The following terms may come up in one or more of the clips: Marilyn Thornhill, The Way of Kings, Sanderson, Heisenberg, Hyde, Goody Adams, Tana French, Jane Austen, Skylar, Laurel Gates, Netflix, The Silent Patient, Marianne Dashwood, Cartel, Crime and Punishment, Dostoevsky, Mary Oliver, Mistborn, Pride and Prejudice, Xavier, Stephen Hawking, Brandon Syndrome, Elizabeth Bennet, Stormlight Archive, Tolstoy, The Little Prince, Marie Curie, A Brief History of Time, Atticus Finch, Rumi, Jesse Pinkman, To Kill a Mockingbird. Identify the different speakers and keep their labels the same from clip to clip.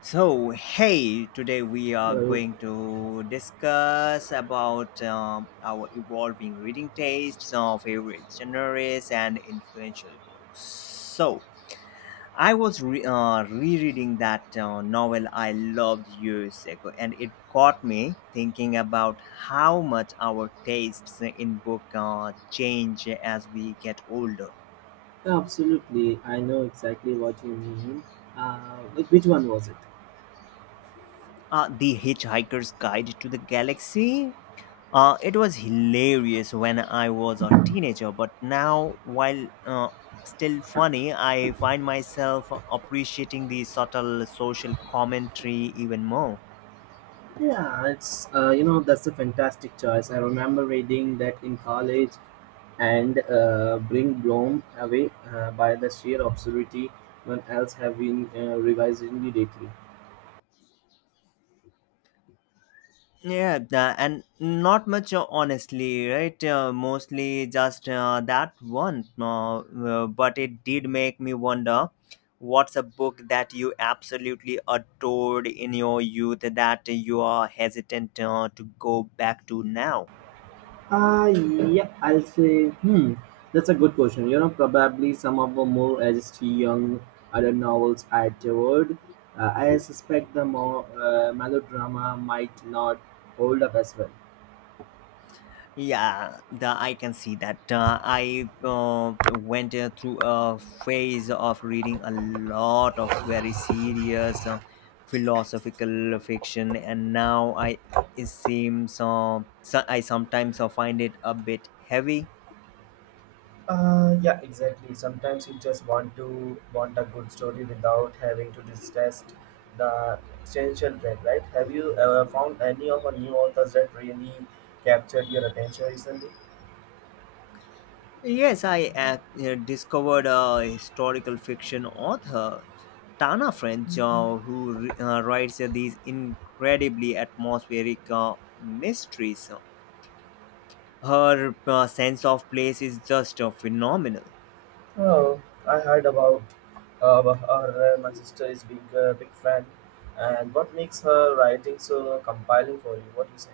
Speaker 1: So, hey, today we are
Speaker 2: Hello.
Speaker 1: going to discuss about our evolving reading tastes, our favorite genres, and influential books. So, I was rereading that novel I loved years ago, and it got me thinking about how much our tastes in book change as we get older.
Speaker 2: Yeah, absolutely. I know exactly what you mean. Which one was it?
Speaker 1: The Hitchhiker's Guide to the Galaxy. It was hilarious when I was a teenager, but now, while still funny, I find myself appreciating the subtle social commentary even more.
Speaker 2: Yeah, it's you know that's a fantastic choice. I remember reading that in college, and bring Bloom away by the sheer absurdity. When else have been revised immediately.
Speaker 1: Yeah, and not much, honestly, right? Mostly just that one. But it did make me wonder what's a book that you absolutely adored in your youth that you are hesitant to go back to now?
Speaker 2: Ah, yeah, I'll say, that's a good question. You know, probably some of the more edgy young adult novels I devoured. I suspect the more melodrama might not hold up as well.
Speaker 1: Yeah, the I can see that. I went through a phase of reading a lot of very serious philosophical fiction, and now I it seems so I sometimes find it a bit heavy.
Speaker 2: Yeah, exactly. Sometimes you just want to want a good story without having to distress the essential trend, right? Have you found any of our new authors that really captured your attention recently?
Speaker 1: Yes, I discovered a historical fiction author, Tana French, who writes these incredibly atmospheric mysteries. Her sense of place is just phenomenal.
Speaker 2: Oh, I heard about about her. My sister is big, big fan. And what makes her writing so compelling for you? What do you say?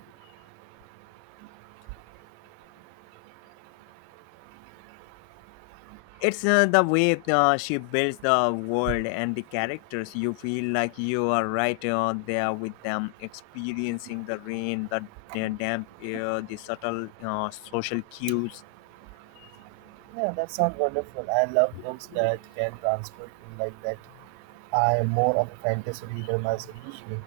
Speaker 1: It's the way she builds the world and the characters. You feel like you are right there with them, experiencing the rain, the damp air, the subtle social cues.
Speaker 2: Yeah, that sounds wonderful. I love books that can transport me like that. I am more of a fantasy reader myself usually.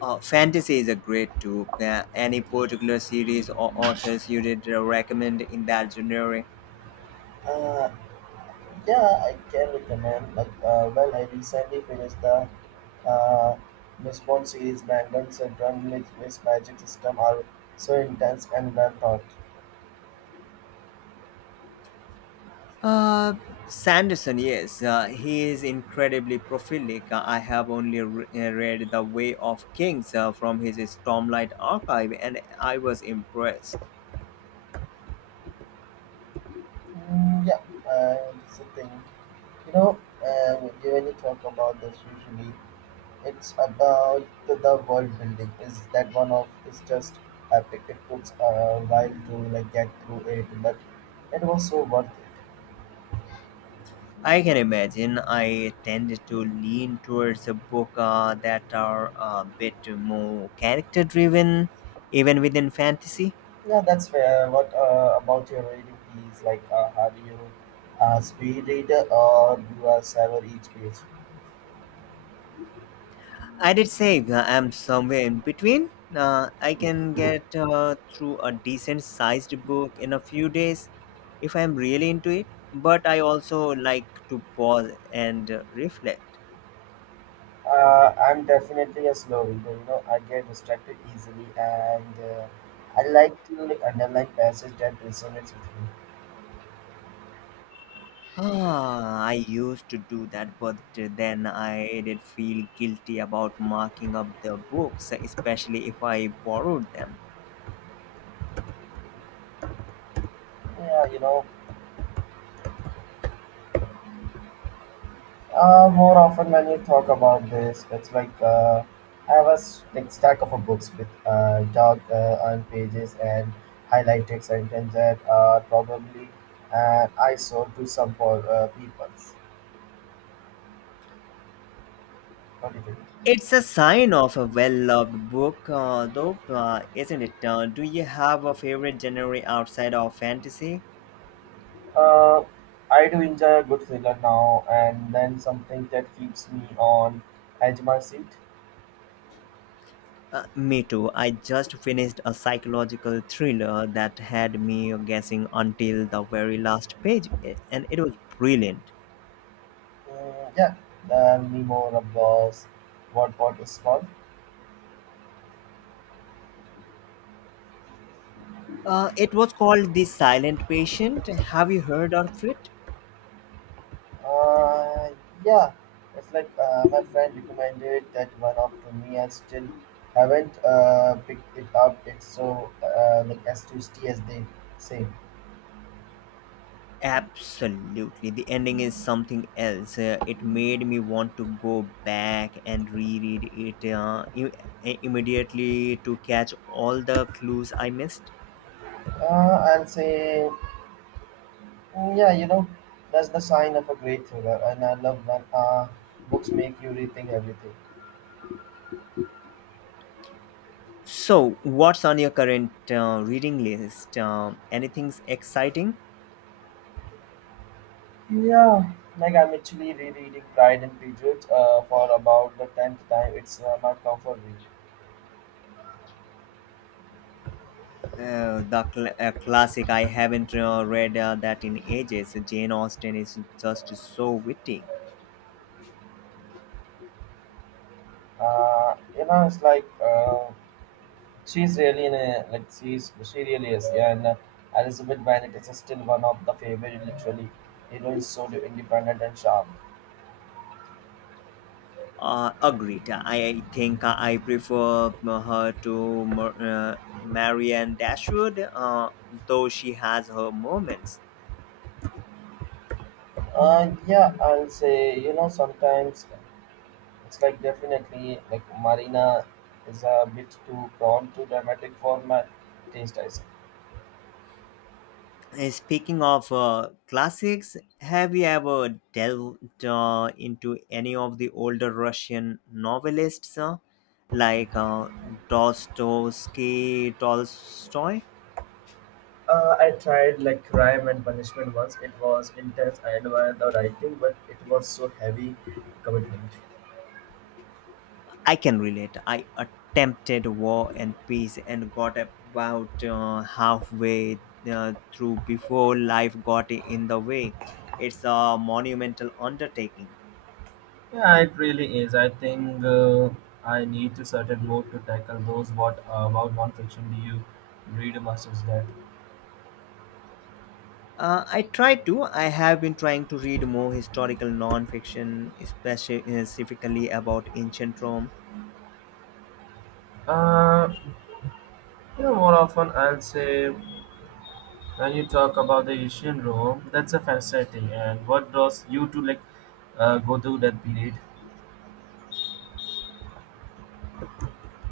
Speaker 1: Fantasy is a great too. Any particular series or authors you did recommend in that genre?
Speaker 2: Uh, yeah, I can recommend. Well, I recently finished the uh, Mistborn series. Brandon Syndrome with his magic system are so intense and well thought.
Speaker 1: Uh, Sanderson, yes, he is incredibly prolific. I have only read The Way of Kings from his Stormlight archive, and I was impressed.
Speaker 2: Yeah, it's a thing. You know, when you talk about this, usually it's about the world building. Is that one of is just epic? It puts a while to like get through it, but it was so worth it.
Speaker 1: I can imagine. I tend to lean towards a book that are a bit more character driven, even within fantasy.
Speaker 2: Yeah, that's fair. What about your reading is like? Have you a speed reader or you are savor each page?
Speaker 1: I did say I'm somewhere in between. I can get through a decent sized book in a few days if I'm really into it, but I also like to pause and reflect.
Speaker 2: I'm definitely a slow reader. You know, I get distracted easily, and I like to like underline passage that resonates with me.
Speaker 1: Ah, I used to do that, but then I did feel guilty about marking up the books, especially if I borrowed them.
Speaker 2: Yeah, you know. More often when you talk about this, it's like I have a like stack of a books with dark and pages and highlighted sentences that are probably an eyesore to some for people. What do you think?
Speaker 1: It's a sign of a well-loved book, though, isn't it? Do you have a favorite genre outside of fantasy?
Speaker 2: Uh, I do enjoy a good thriller now and then something that keeps me on edge my seat.
Speaker 1: Me too. I just finished a psychological thriller that had me guessing until the very last page, and it was brilliant.
Speaker 2: Yeah, tell me more about what is called.
Speaker 1: It was called The Silent Patient. Have you heard of it?
Speaker 2: Uh, yeah, it's like my friend recommended that one up to me. I still haven't picked it up. It's so like as twisty as they say.
Speaker 1: Absolutely. The ending is something else. It made me want to go back and reread it immediately to catch all the clues I missed.
Speaker 2: I'll say, yeah, you know, that's the sign of a great thriller, and I love when books make you rethink everything.
Speaker 1: So, what's on your current reading list? Anything's exciting?
Speaker 2: Yeah, like I'm actually rereading Pride and Prejudice for about the tenth time. It's my comfort read.
Speaker 1: The classic. I haven't read that in ages. Jane Austen is just so witty.
Speaker 2: You know, it's like she's really in a like she really is, yeah, and Elizabeth Bennet is still one of the favorite literally heroines, so independent and sharp.
Speaker 1: Agreed. I think I prefer her to Marianne Dashwood, though she has her moments.
Speaker 2: Yeah, I'll say, you know, sometimes it's like definitely like Marina is a bit too prone to dramatic for my taste, I say.
Speaker 1: Speaking of classics, have you ever delved into any of the older Russian novelists, like Dostoevsky, Tolstoy?
Speaker 2: I tried like Crime and Punishment once. It was intense. I admired the writing, but it was so heavy commitment.
Speaker 1: I can relate. I attempted War and Peace and got about halfway through before life got in the way. It's a monumental undertaking.
Speaker 2: Yeah, it really is. I think I need to certain mode to tackle those. What about non-fiction? Do you read masters that?
Speaker 1: I try to. I have been trying to read more historical non-fiction, especially specifically about ancient Rome.
Speaker 2: Uh, you know, more often I'll say when you talk about the Asian Rome, that's a fascinating. And what draws you to like go through that period?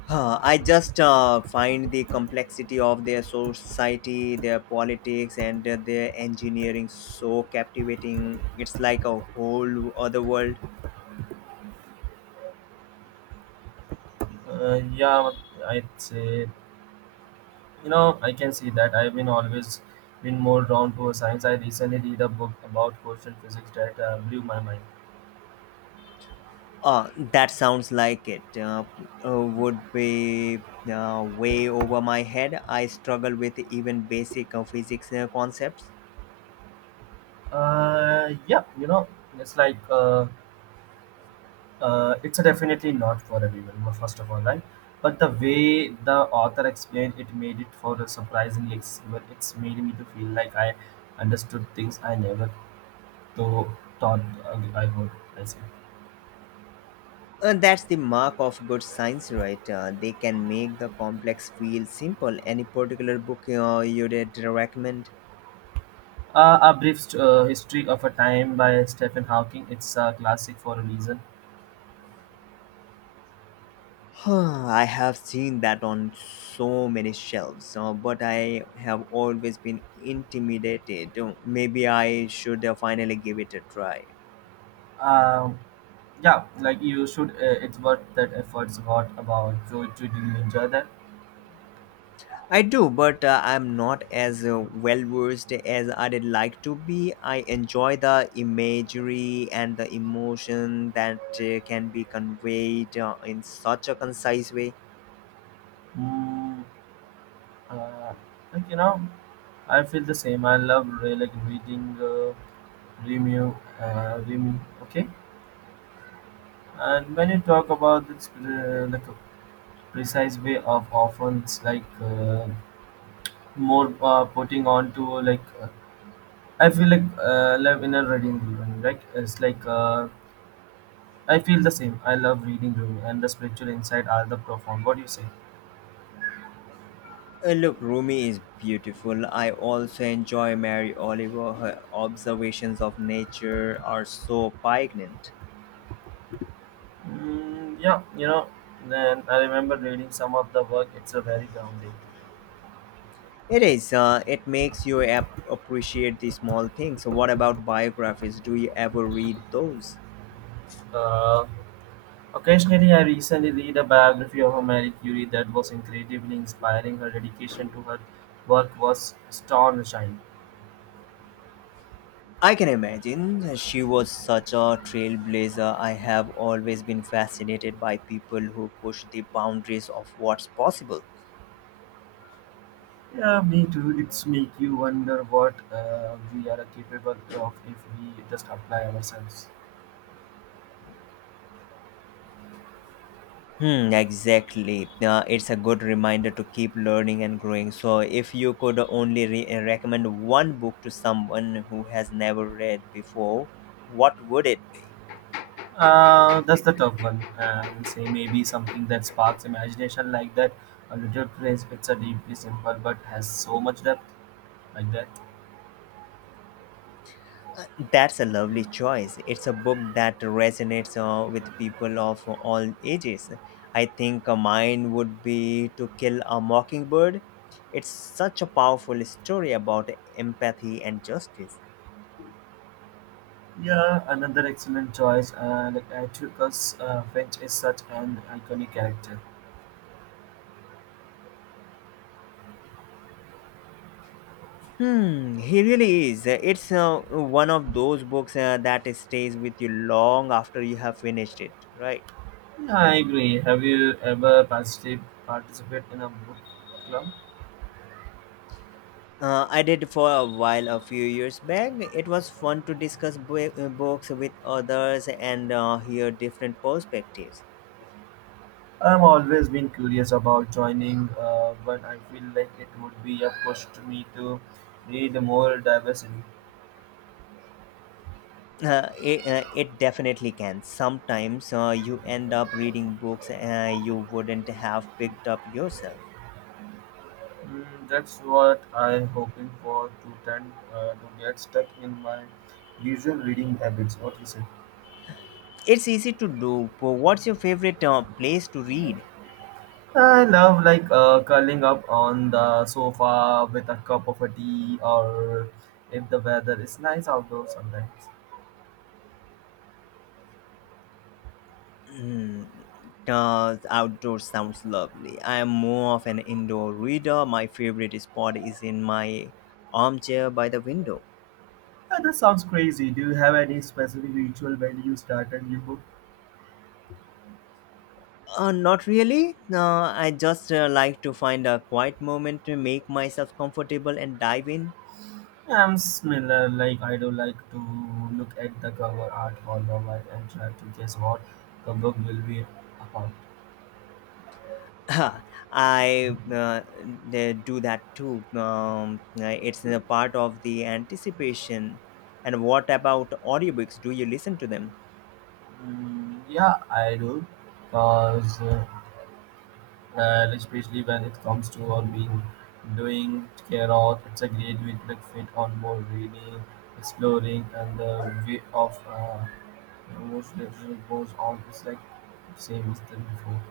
Speaker 1: Huh, I just find the complexity of their society, their politics, and their engineering so captivating. It's like a whole other world.
Speaker 2: Yeah, I'd say, you know, I can see that. I've been always been more drawn to science. I recently read a book about quotient physics that blew my mind.
Speaker 1: That sounds like it. Would be way over my head. I struggle with even basic physics concepts.
Speaker 2: Yeah, you know, it's like it's a definitely not for everyone. Well, first of all, right? But the way the author explained it made it for a surprisingly accessible. It's made me to feel like I understood things I never thought I would. I say.
Speaker 1: And that's the mark of good science, right? They can make the complex feel simple. Any particular book you'd recommend?
Speaker 2: A brief history of a time by Stephen Hawking. It's a classic for a reason.
Speaker 1: Huh, I have seen that on so many shelves, but I have always been intimidated. Maybe I should finally give it a try.
Speaker 2: Um, yeah, like you should. It's worth that efforts. What about you? Did you enjoy that?
Speaker 1: I do, but I'm not as well versed as I'd like to be. I enjoy the imagery and the emotion that can be conveyed in such a concise way.
Speaker 2: Mm, Uh, like you know, I feel the same. I love like reading Remu, Remu. Okay, and when you talk about this like a precise way of often like more putting on to like I feel like love in a reading room. Right. It's like I feel the same. I love reading room and the spiritual insight are the profound. What do you say?
Speaker 1: Look, Rumi is beautiful. I also enjoy Mary Oliver. Her observations of nature are so poignant.
Speaker 2: Yeah, you know, then I remember reading some of the work. It's a very grounding.
Speaker 1: It is. It makes you appreciate the small things. So what about biographies? Do you ever read those?
Speaker 2: Uh, Occasionally, I recently read a biography of Marie Curie that was incredibly inspiring. Her dedication to her work was astonishing.
Speaker 1: I can imagine. She was such a trailblazer. I have always been fascinated by people who push the boundaries of what's possible.
Speaker 2: Yeah, me too. It's make you wonder what we are capable of if we just apply ourselves.
Speaker 1: Hmm, exactly. It's a good reminder to keep learning and growing. So, if you could only recommend one book to someone who has never read before, what would it be?
Speaker 2: That's the tough one. I'll say maybe something that sparks imagination like that. A little prince, it's a deeply simple but has so much depth like that.
Speaker 1: That's a lovely choice. It's a book that resonates with people of all ages. I think mine would be To Kill a Mockingbird. It's such a powerful story about empathy and justice.
Speaker 2: Yeah, another excellent choice. Like Atticus Finch is such an iconic character.
Speaker 1: Hmm, he really is. It's one of those books that stays with you long after you have finished it, right?
Speaker 2: Yeah, I agree. Have you ever participated in a book club?
Speaker 1: I did for a while a few years back. It was fun to discuss books with others and hear different perspectives.
Speaker 2: I've always been curious about joining but I feel like it would be a push to me to read more diversity.
Speaker 1: It it definitely can. Sometimes you end up reading books you wouldn't have picked up yourself.
Speaker 2: That's what I'm hoping for to tend to get stuck in my usual reading habits. What you say?
Speaker 1: It's easy to do. But what's your favorite place to read?
Speaker 2: I love like curling up on the sofa with a cup of a tea, or if the weather is nice outdoors sometimes.
Speaker 1: Outdoor sounds lovely. I am more of an indoor reader. My favorite spot is in my armchair by the window.
Speaker 2: That sounds crazy. Do you have any specific ritual when you start a new book?
Speaker 1: Not really. I just like to find a quiet moment to make myself comfortable and dive in.
Speaker 2: I'm similar. Like I do like to look at the cover art for the while and try to guess what the book will be about.
Speaker 1: I they do that too. It's a part of the anticipation. And what about audiobooks? Do you listen to them?
Speaker 2: Yeah, I do, cause especially when it comes to or being doing care carrot, it's a great way to like fit on more reading, exploring, and the way of most literature goes on. It's like same as the before.